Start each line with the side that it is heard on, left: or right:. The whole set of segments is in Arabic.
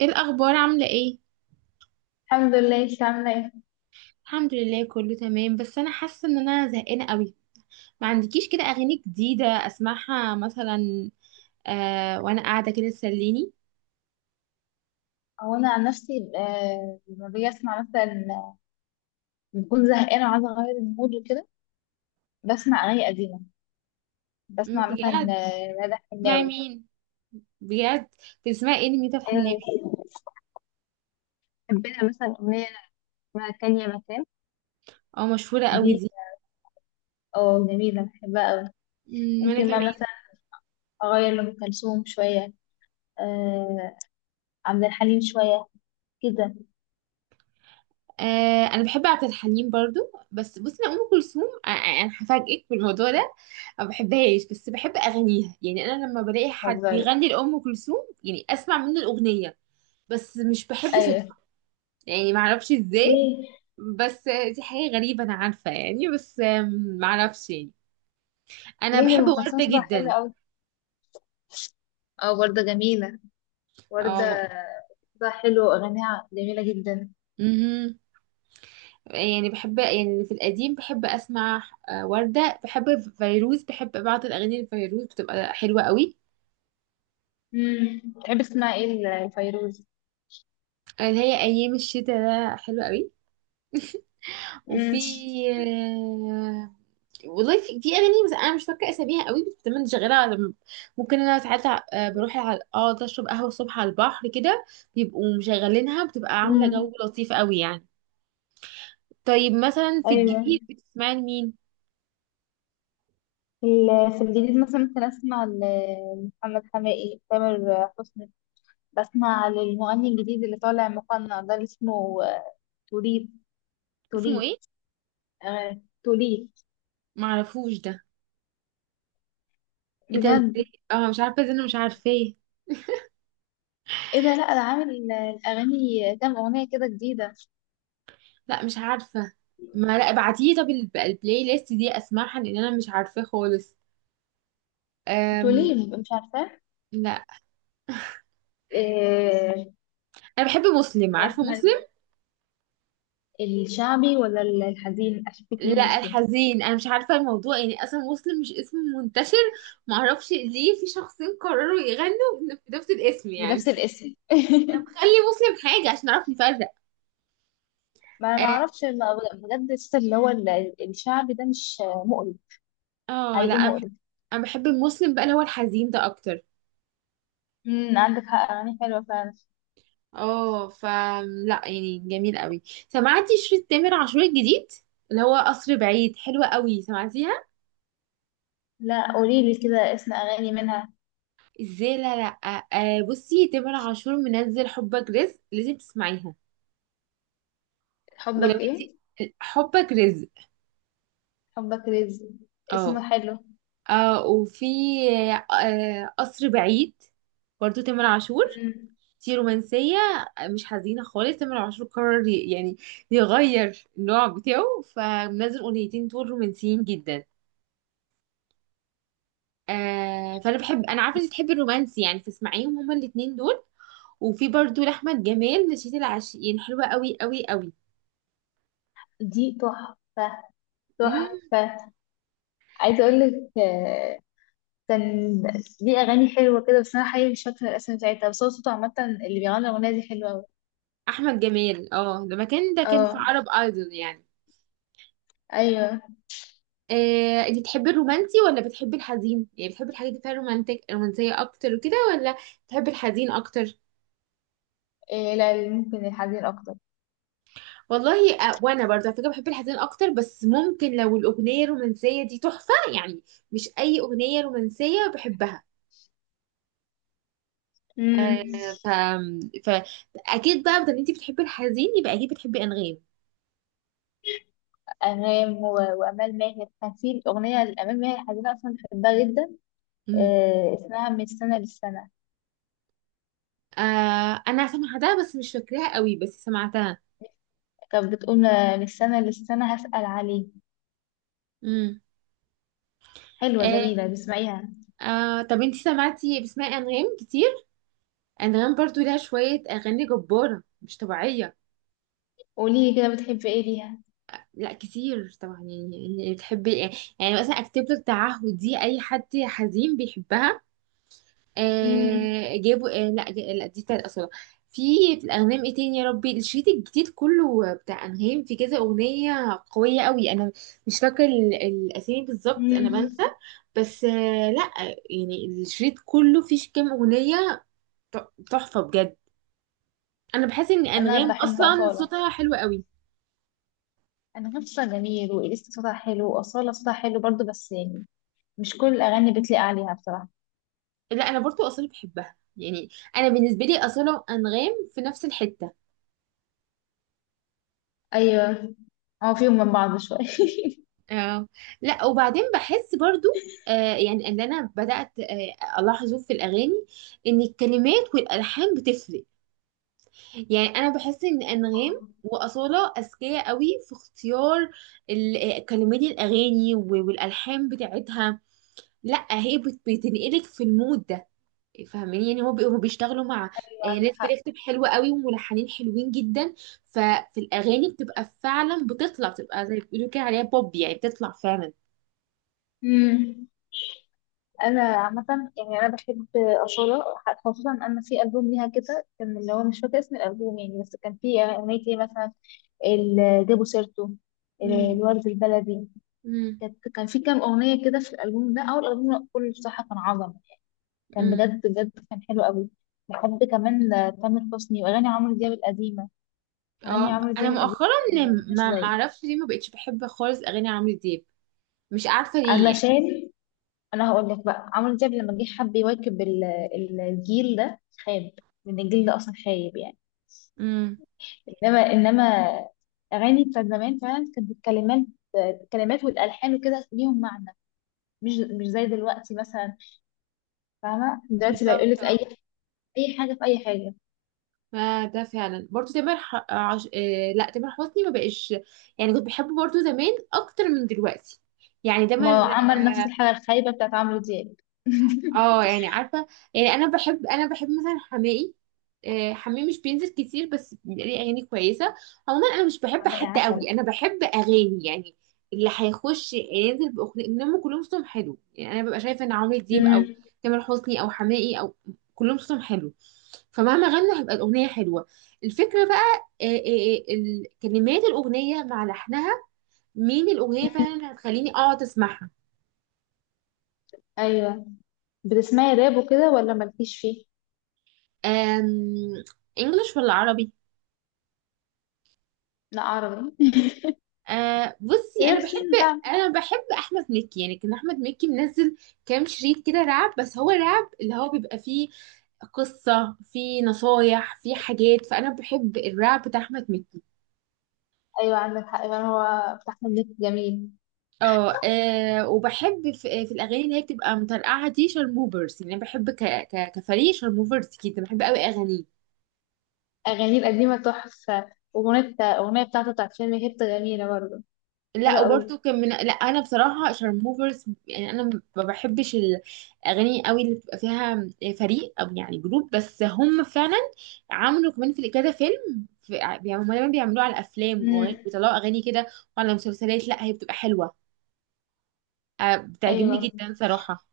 right: ايه الاخبار؟ عامله ايه؟
left: الحمد لله، انت عامله ايه؟
right: الحمد لله كله تمام، بس انا حاسه ان انا زهقانه قوي. ما عندكيش كده اغاني جديده اسمعها مثلا؟ وانا قاعده كده تسليني.
left: هو انا عن نفسي لما باجي اسمع مثلا بكون زهقانه وعايزه اغير المود وكده، بسمع اغاني قديمه، بسمع مثلا
right: بجد؟
left: مدح
right: مع
left: حناوي.
right: مين؟ بجد؟ بتسمعي ايه لميتة الحناوي؟
left: حبينا مثلا أغنية اسمها تانية مكان
right: او مشهوره
left: دي،
right: قوي دي.
left: اه جميله بحبها قوي.
right: وانا
left: ممكن بقى
right: كمان.
left: مثلا اغير لام كلثوم شويه، آه عبد الحليم شويه، كده.
right: انا بحب عبد الحليم برضو. بس بصي، انا ام كلثوم انا هفاجئك بالموضوع ده. ما بحبهاش، بس بحب اغانيها. يعني انا لما بلاقي حد
left: بتهزري؟
right: بيغني لام كلثوم، يعني اسمع منه الاغنيه. بس مش بحب،
left: ايوه.
right: يعني معرفش ازاي.
left: ليه
right: بس، دي حاجة غريبة أنا عارفة يعني، بس معرفش يعني. أنا
left: ليه،
right: بحب
left: ام كلثوم
right: وردة
left: صوتها حلو
right: جدا.
left: قوي. اه، ورده جميله، ورده
right: أو.
left: صوتها حلو واغانيها جميله جدا.
right: مهم. يعني بحب، يعني في القديم بحب أسمع. وردة بحب. فيروز بحب، بعض الأغاني الفيروز بتبقى حلوة قوي.
left: تحب تسمع ايه الفيروز؟
right: اللي هي أيام الشتاء ده حلوة قوي.
left: امم.
right: وفي. آه، والله في اغاني، بس انا مش فاكره اساميها قوي، بس دايما شغاله ممكن انا ساعات. بروح اقعد اشرب قهوه الصبح على البحر كده، بيبقوا مشغلينها، بتبقى عامله
left: امم.
right: جو لطيف قوي يعني. طيب مثلا في
left: ايوه.
right: الجديد بتسمعي لمين؟
left: في الجديد مثلا ممكن اسمع لمحمد حماقي، تامر حسني. بسمع للمغني الجديد اللي طالع مقنع ده اللي اسمه توليت
right: اسمه
left: توليت.
right: ايه؟
left: توليت.
right: معرفوش ده. ايه ده؟
left: بجد؟
right: ازاي؟ اه مش عارفه ازاي، انا مش عارفاه.
left: ايه ده، لا ده عامل الاغاني كام اغنيه كده جديده.
right: لا مش عارفه. ما لا ابعتيه، طب البلاي ليست دي اسمعها لان انا مش عارفاه خالص. أم...
left: توليم، مش عارفه.
right: لا،
left: إيه؟
right: انا بحب مسلم. عارفه
left: اسمها إيه
right: مسلم؟
left: كده؟ الشعبي ولا الحزين، اشوفك مين
right: لا،
left: مسلم؟
right: الحزين. انا مش عارفه الموضوع يعني، اصلا مسلم مش اسم منتشر. معرفش ليه في شخصين قرروا يغنوا بنفس الاسم يعني.
left: بنفس
right: طب
left: الاسم.
right: خلي مسلم حاجه عشان نعرف نفرق.
left: ما انا ما
right: اه.
left: اعرفش بجد الست اللي هو الشعبي ده مش مقرف؟
right: لا
left: حقيقي
right: انا
left: مقرف.
right: أنا بحب المسلم بقى اللي هو الحزين ده اكتر.
left: عندك حق، اغاني حلوه فعلا.
right: اه، لا يعني جميل قوي. سمعتي شريط تامر عاشور الجديد؟ اللي هو قصر بعيد، حلوة قوي، سمعتيها؟
left: لا، قولي لي كده اسم اغاني منها.
right: ازاي؟ لا لا، بصي، تامر عاشور منزل حبك رزق، لازم تسمعيها. ولو
left: حبك
right: انتي...
left: ايه؟
right: حبك رزق.
left: حبك رزق.
right: اه.
left: اسمه حلو.
right: وفي، قصر بعيد، برضو تامر عاشور.
left: امم.
right: دي رومانسية، مش حزينة خالص. تامر عاشور قرر يعني يغير النوع بتاعه، فمنزل أغنيتين دول رومانسيين جدا. فأنا بحب، أنا عارفة إنك بتحبي الرومانسي يعني، فاسمعيهم هما الاتنين دول. وفي برضو لأحمد جمال نشيد العاشقين، حلوة قوي قوي قوي.
left: دي تحفه،
right: مم.
left: تحفه. عايزه اقول لك، كان دي اغاني حلوه كده، بس انا حقيقي مش فاكره الاسم بتاعتها، بس هو صوته عامه اللي بيغني الاغنيه دي حلوه أوي.
right: أحمد جمال، اه، ده مكان، ده كان في
left: اه.
right: عرب ايدول يعني.
left: ايوه.
right: انت بتحبي الرومانسي ولا بتحبي الحزين؟ يعني بتحبي الحاجات اللي فيها رومانتك، رومانسية اكتر وكده، ولا بتحبي الحزين اكتر؟
left: إيه، لا، ممكن الحزين اكتر.
right: والله وانا برضه على فكرة بحب الحزين اكتر، بس ممكن لو الاغنية الرومانسية دي تحفة يعني، مش اي اغنية رومانسية بحبها.
left: امم.
right: آه، ف... ف اكيد بقى، بدل انت بتحبي الحزين يبقى اكيد بتحبي انغام.
left: أنغام وأمال ماهر، كان في أغنية لأمال ماهر حزينة أصلا بحبها جدا،
right: امم.
left: اسمها من السنة للسنة.
right: انا سمعتها، بس مش فاكراها قوي، بس سمعتها.
left: كانت بتقول من السنة للسنة هسأل عليه،
right: امم.
left: حلوة
right: آه
left: جميلة بسمعيها.
right: طب انت سمعتي، بتسمعي انغام كتير؟ انغام برضو لها شوية اغاني جبارة مش طبيعية.
left: قولي لي كده بتحبي إيه ليها؟
right: لا كتير طبعا يعني. يعني بتحب، يعني مثلا اكتب لك تعهد، دي اي حد حزين بيحبها.
left: مم.
right: جابوا، لا لا دي بتاعت اصلا. في في الانغام ايه تاني يا ربي؟ الشريط الجديد كله بتاع انغام، في كذا اغنية قوية قوي. انا مش فاكر الاسامي بالظبط، انا بنسى.
left: مم.
right: بس لا، يعني الشريط كله فيه كام اغنية تحفة بجد. انا بحس ان
left: أنا
right: انغام
left: بحب
right: اصلا
left: أصالة.
right: صوتها حلو قوي.
left: أنغام صوتها جميل، وإليسا صوتها حلو، وأصالة صوتها حلو برضو، بس يعني مش كل الأغاني بتليق عليها بصراحة.
right: لا انا برضو اصاله بحبها يعني. انا بالنسبه لي اصاله انغام في نفس الحته.
left: أيوة. هو فيهم من بعض شوية.
right: اه. لا وبعدين بحس برضو يعني ان انا بدات الاحظه في الاغاني، ان الكلمات والالحان بتفرق. يعني انا بحس ان انغام واصاله اذكياء قوي في اختيار كلمات الاغاني والالحان بتاعتها. لا هي بتنقلك في المود ده، فاهمين؟ يعني هو بيشتغلوا مع
left: أيوة، عندك
right: ناس
left: حق.
right: بتكتب حلوة قوي وملحنين حلوين جدا. ففي الأغاني بتبقى فعلا، بتطلع بتبقى زي ما بيقولوا كده عليها بوب، يعني بتطلع فعلا.
left: مم. انا عامه يعني انا بحب اصاله، خصوصا ان في البوم ليها كده كان، اللي هو مش فاكره اسم الالبوم يعني، بس كان في اغنيه ايه مثلا، جابوا سيرته،
right: مم.
left: الورد البلدي.
right: مم.
left: كان في كام اغنيه كده في الالبوم ده، اول البوم كله بصراحه كان عظم، كان
right: مم.
left: بجد بجد، كان حلو قوي. بحب كمان تامر حسني واغاني عمرو دياب القديمه، اغاني
right: اه،
left: عمرو
right: انا
left: دياب القديمه
right: مؤخرا
left: يعني ما لهاش
right: ما
left: زي.
right: اعرفش ليه ما بقتش بحب خالص اغاني عمرو دياب. مش عارفه ليه يعني.
left: علشان، انا هقول لك بقى، عمرو دياب لما جه حب يواكب الجيل ده خاب، لان الجيل ده اصلا خايب يعني.
right: امم.
left: انما اغاني بتاعت زمان فعلا كانت الكلمات والالحان وكده ليهم معنى، مش زي دلوقتي مثلا. فاهمه؟ دلوقتي لا،
right: بالظبط
left: يقول لك اي
right: اه.
left: اي حاجه في اي حاجه.
right: ما ده فعلا برضو. تامر ح... آه، عش... آه لا تامر حسني ما بقاش، يعني كنت بحبه برضو زمان اكتر من دلوقتي. يعني
left: ما هو
right: تامر،
left: عمل نفس
right: آه،
left: الحاجه الخايبه بتاعت عمرو دياب.
right: اه يعني عارفه. يعني انا بحب مثلا حماقي. حماقي مش بينزل كتير، بس ليه اغاني كويسه. عموما انا مش بحب
left: يا
right: حد
left: عسل.
right: قوي، انا بحب اغاني يعني اللي هيخش ينزل باغنيه. انهم كلهم صوتهم حلو يعني، انا ببقى شايفه ان عمرو دياب، او
left: امم.
right: تامر حسني، او حماقي، او كلهم صوتهم حلو، فمهما غنوا هيبقى الاغنيه حلوه. الفكره بقى كلمات الاغنيه مع لحنها، مين الاغنيه فعلا اللي هتخليني اقعد اسمعها.
left: ايوه. بتسمعي راب وكده ولا مالكيش فيه؟
right: أم... انجلش ولا عربي؟
left: لا، عربي.
right: بصي، انا بحب
left: نفسي.
right: انا بحب احمد مكي. يعني كان احمد مكي منزل كام شريط كده رعب، بس هو رعب اللي هو بيبقى فيه قصة، فيه نصايح، فيه حاجات. فانا بحب الرعب بتاع احمد مكي.
left: ايوه، عندك حق فعلا، هو بتاع احمد مكي جميل.
right: اه. وبحب في الاغاني اللي هي بتبقى مترقعة دي، شارموفرز. يعني أنا بحب كفريق شارموفرز كده، بحب قوي اغانيه.
left: اغانيه القديمه تحفه، واغنيه الاغنيه بتاعته بتاعت فيلم هيبت جميله برضه،
right: لا
left: حلوه قوي.
right: وبرده كان من... لا انا بصراحه شارموفرز يعني، انا ما بحبش الاغاني قوي اللي بتبقى فيها فريق، او يعني جروب. بس هم فعلا عملوا كمان في كذا فيلم. يعني هم دايما بيعملوه على افلام،
left: امم.
right: ويطلعوا اغاني كده، وعلى مسلسلات. لا هي بتبقى حلوه، بتعجبني
left: ايوه.
right: جدا صراحه.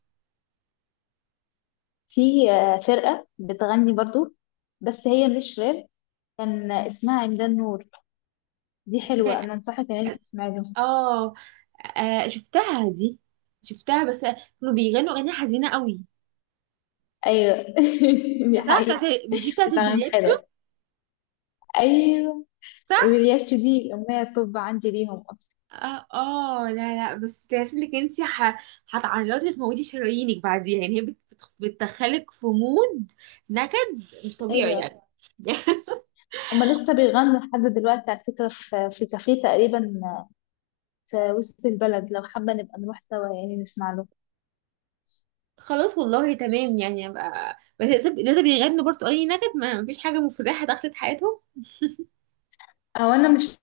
left: في فرقه بتغني برضه، بس هي مش راب، كان اسمها عمدان نور، دي حلوه،
right: اسمها...
left: انا انصحك ان انت
right: اه.
left: تسمعي لهم.
right: آه، شفتها دي، شفتها، بس كانوا بيغنوا اغاني حزينه قوي.
left: ايوه. دي
right: صح، بتاعت...
left: حقيقه.
right: مش دي بتاعت
left: بس اغانيهم
right: البليات شو؟
left: حلوه. ايوه.
right: صح.
left: الياس دي اغنيه، طب عندي ليهم اصلا.
right: اه اه، لا لا، بس تحس انك انت هتعيطي وتموتي شرايينك بعديها، يعني هي بتدخلك في مود نكد مش طبيعي
left: ايوه.
right: يعني.
left: هما لسه بيغنوا لحد دلوقتي على فكره، في كافيه تقريبا في وسط البلد، لو حابة نبقى نروح سوا يعني نسمع له.
right: خلاص والله تمام. يعني ابقى، بس لازم لازم يغنوا برضو اي نكد، ما مفيش حاجه مفرحه دخلت حياتهم.
left: او انا مش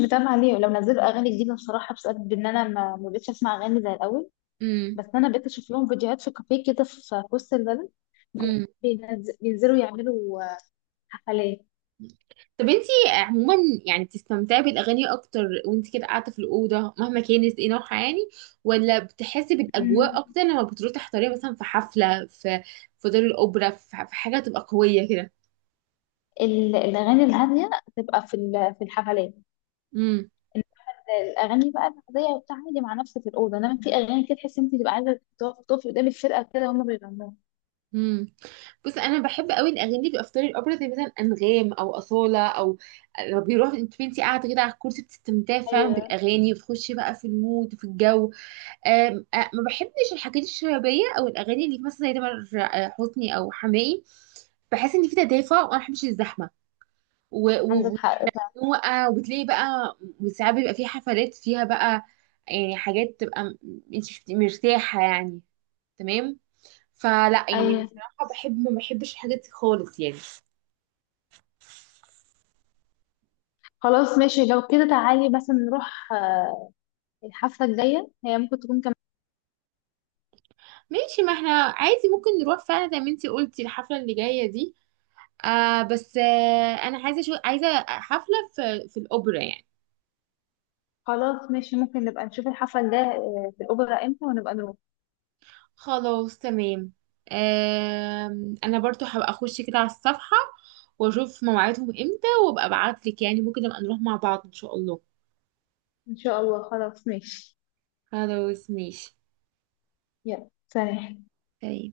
left: متابعة ليه لو نزلوا اغاني جديدة بصراحة، بسبب ان انا ما بقتش اسمع اغاني زي الاول،
right: امم.
left: بس انا بقيت اشوف لهم فيديوهات في كافيه كده، في وسط البلد،
right: امم.
left: بينزلوا يعملوا حفلات.
right: طب انتي عموما، يعني بتستمتعي بالاغاني اكتر وانتي كده قاعده في الاوضه مهما كانت ايه نوعها يعني، ولا بتحسي بالاجواء
left: مم.
right: اكتر لما بتروحي تحضري مثلا في حفله في دار الاوبرا في حاجه تبقى قويه كده؟
left: الأغاني الهادية تبقى في في الحفلات، إن- الأغاني بقى العادية وبتاع عادي مع نفسك في الأوضة، إنما في أغاني كده تحس إن أنت تبقى عايزة تقفي قدام الفرقة كده هما بيغنوها.
right: امم. بص، انا بحب قوي الاغاني اللي بيبقى في طريق الاوبرا، زي مثلا انغام او اصاله. او لو بيروح انت، قاعده كده على الكرسي، بتستمتعي فعلا
left: أيوه،
right: بالاغاني، وتخشي بقى في المود وفي الجو. آم، آه، ما بحبش الحاجات الشبابيه، او الاغاني اللي مثلا زي تامر حسني او حماقي. بحس ان في تدافع وانا ما بحبش الزحمه. و-
left: عندك
right: و-
left: حق فعلا.
right: والزنوقه، وبتلاقي بقى وساعات بيبقى في حفلات فيها بقى يعني حاجات تبقى، انت مش بتبقي مرتاحه يعني. تمام. فلا يعني
left: أيوه.
right: بصراحة بحب، ما بحبش الحاجات دي خالص يعني.
left: خلاص ماشي، لو كده تعالي مثلا نروح الحفلة الجاية، هي ممكن تكون كمان.
right: ماشي، ما احنا عادي ممكن نروح فعلا زي ما انتي قلتي الحفلة اللي جاية دي. بس انا عايزة، شو عايزة حفلة في الأوبرا يعني.
left: خلاص ماشي، ممكن نبقى نشوف الحفلة الجاية في الأوبرا امتى ونبقى نروح.
right: خلاص تمام. آه انا برضو هبقى اخش كده على الصفحة واشوف مواعيدهم امتى وابقى ابعتلك. يعني ممكن نبقى نروح مع بعض ان شاء الله.
left: إن شاء الله، خلاص ماشي.
right: خلاص ماشي.
left: يلا، سلام.
right: تمام.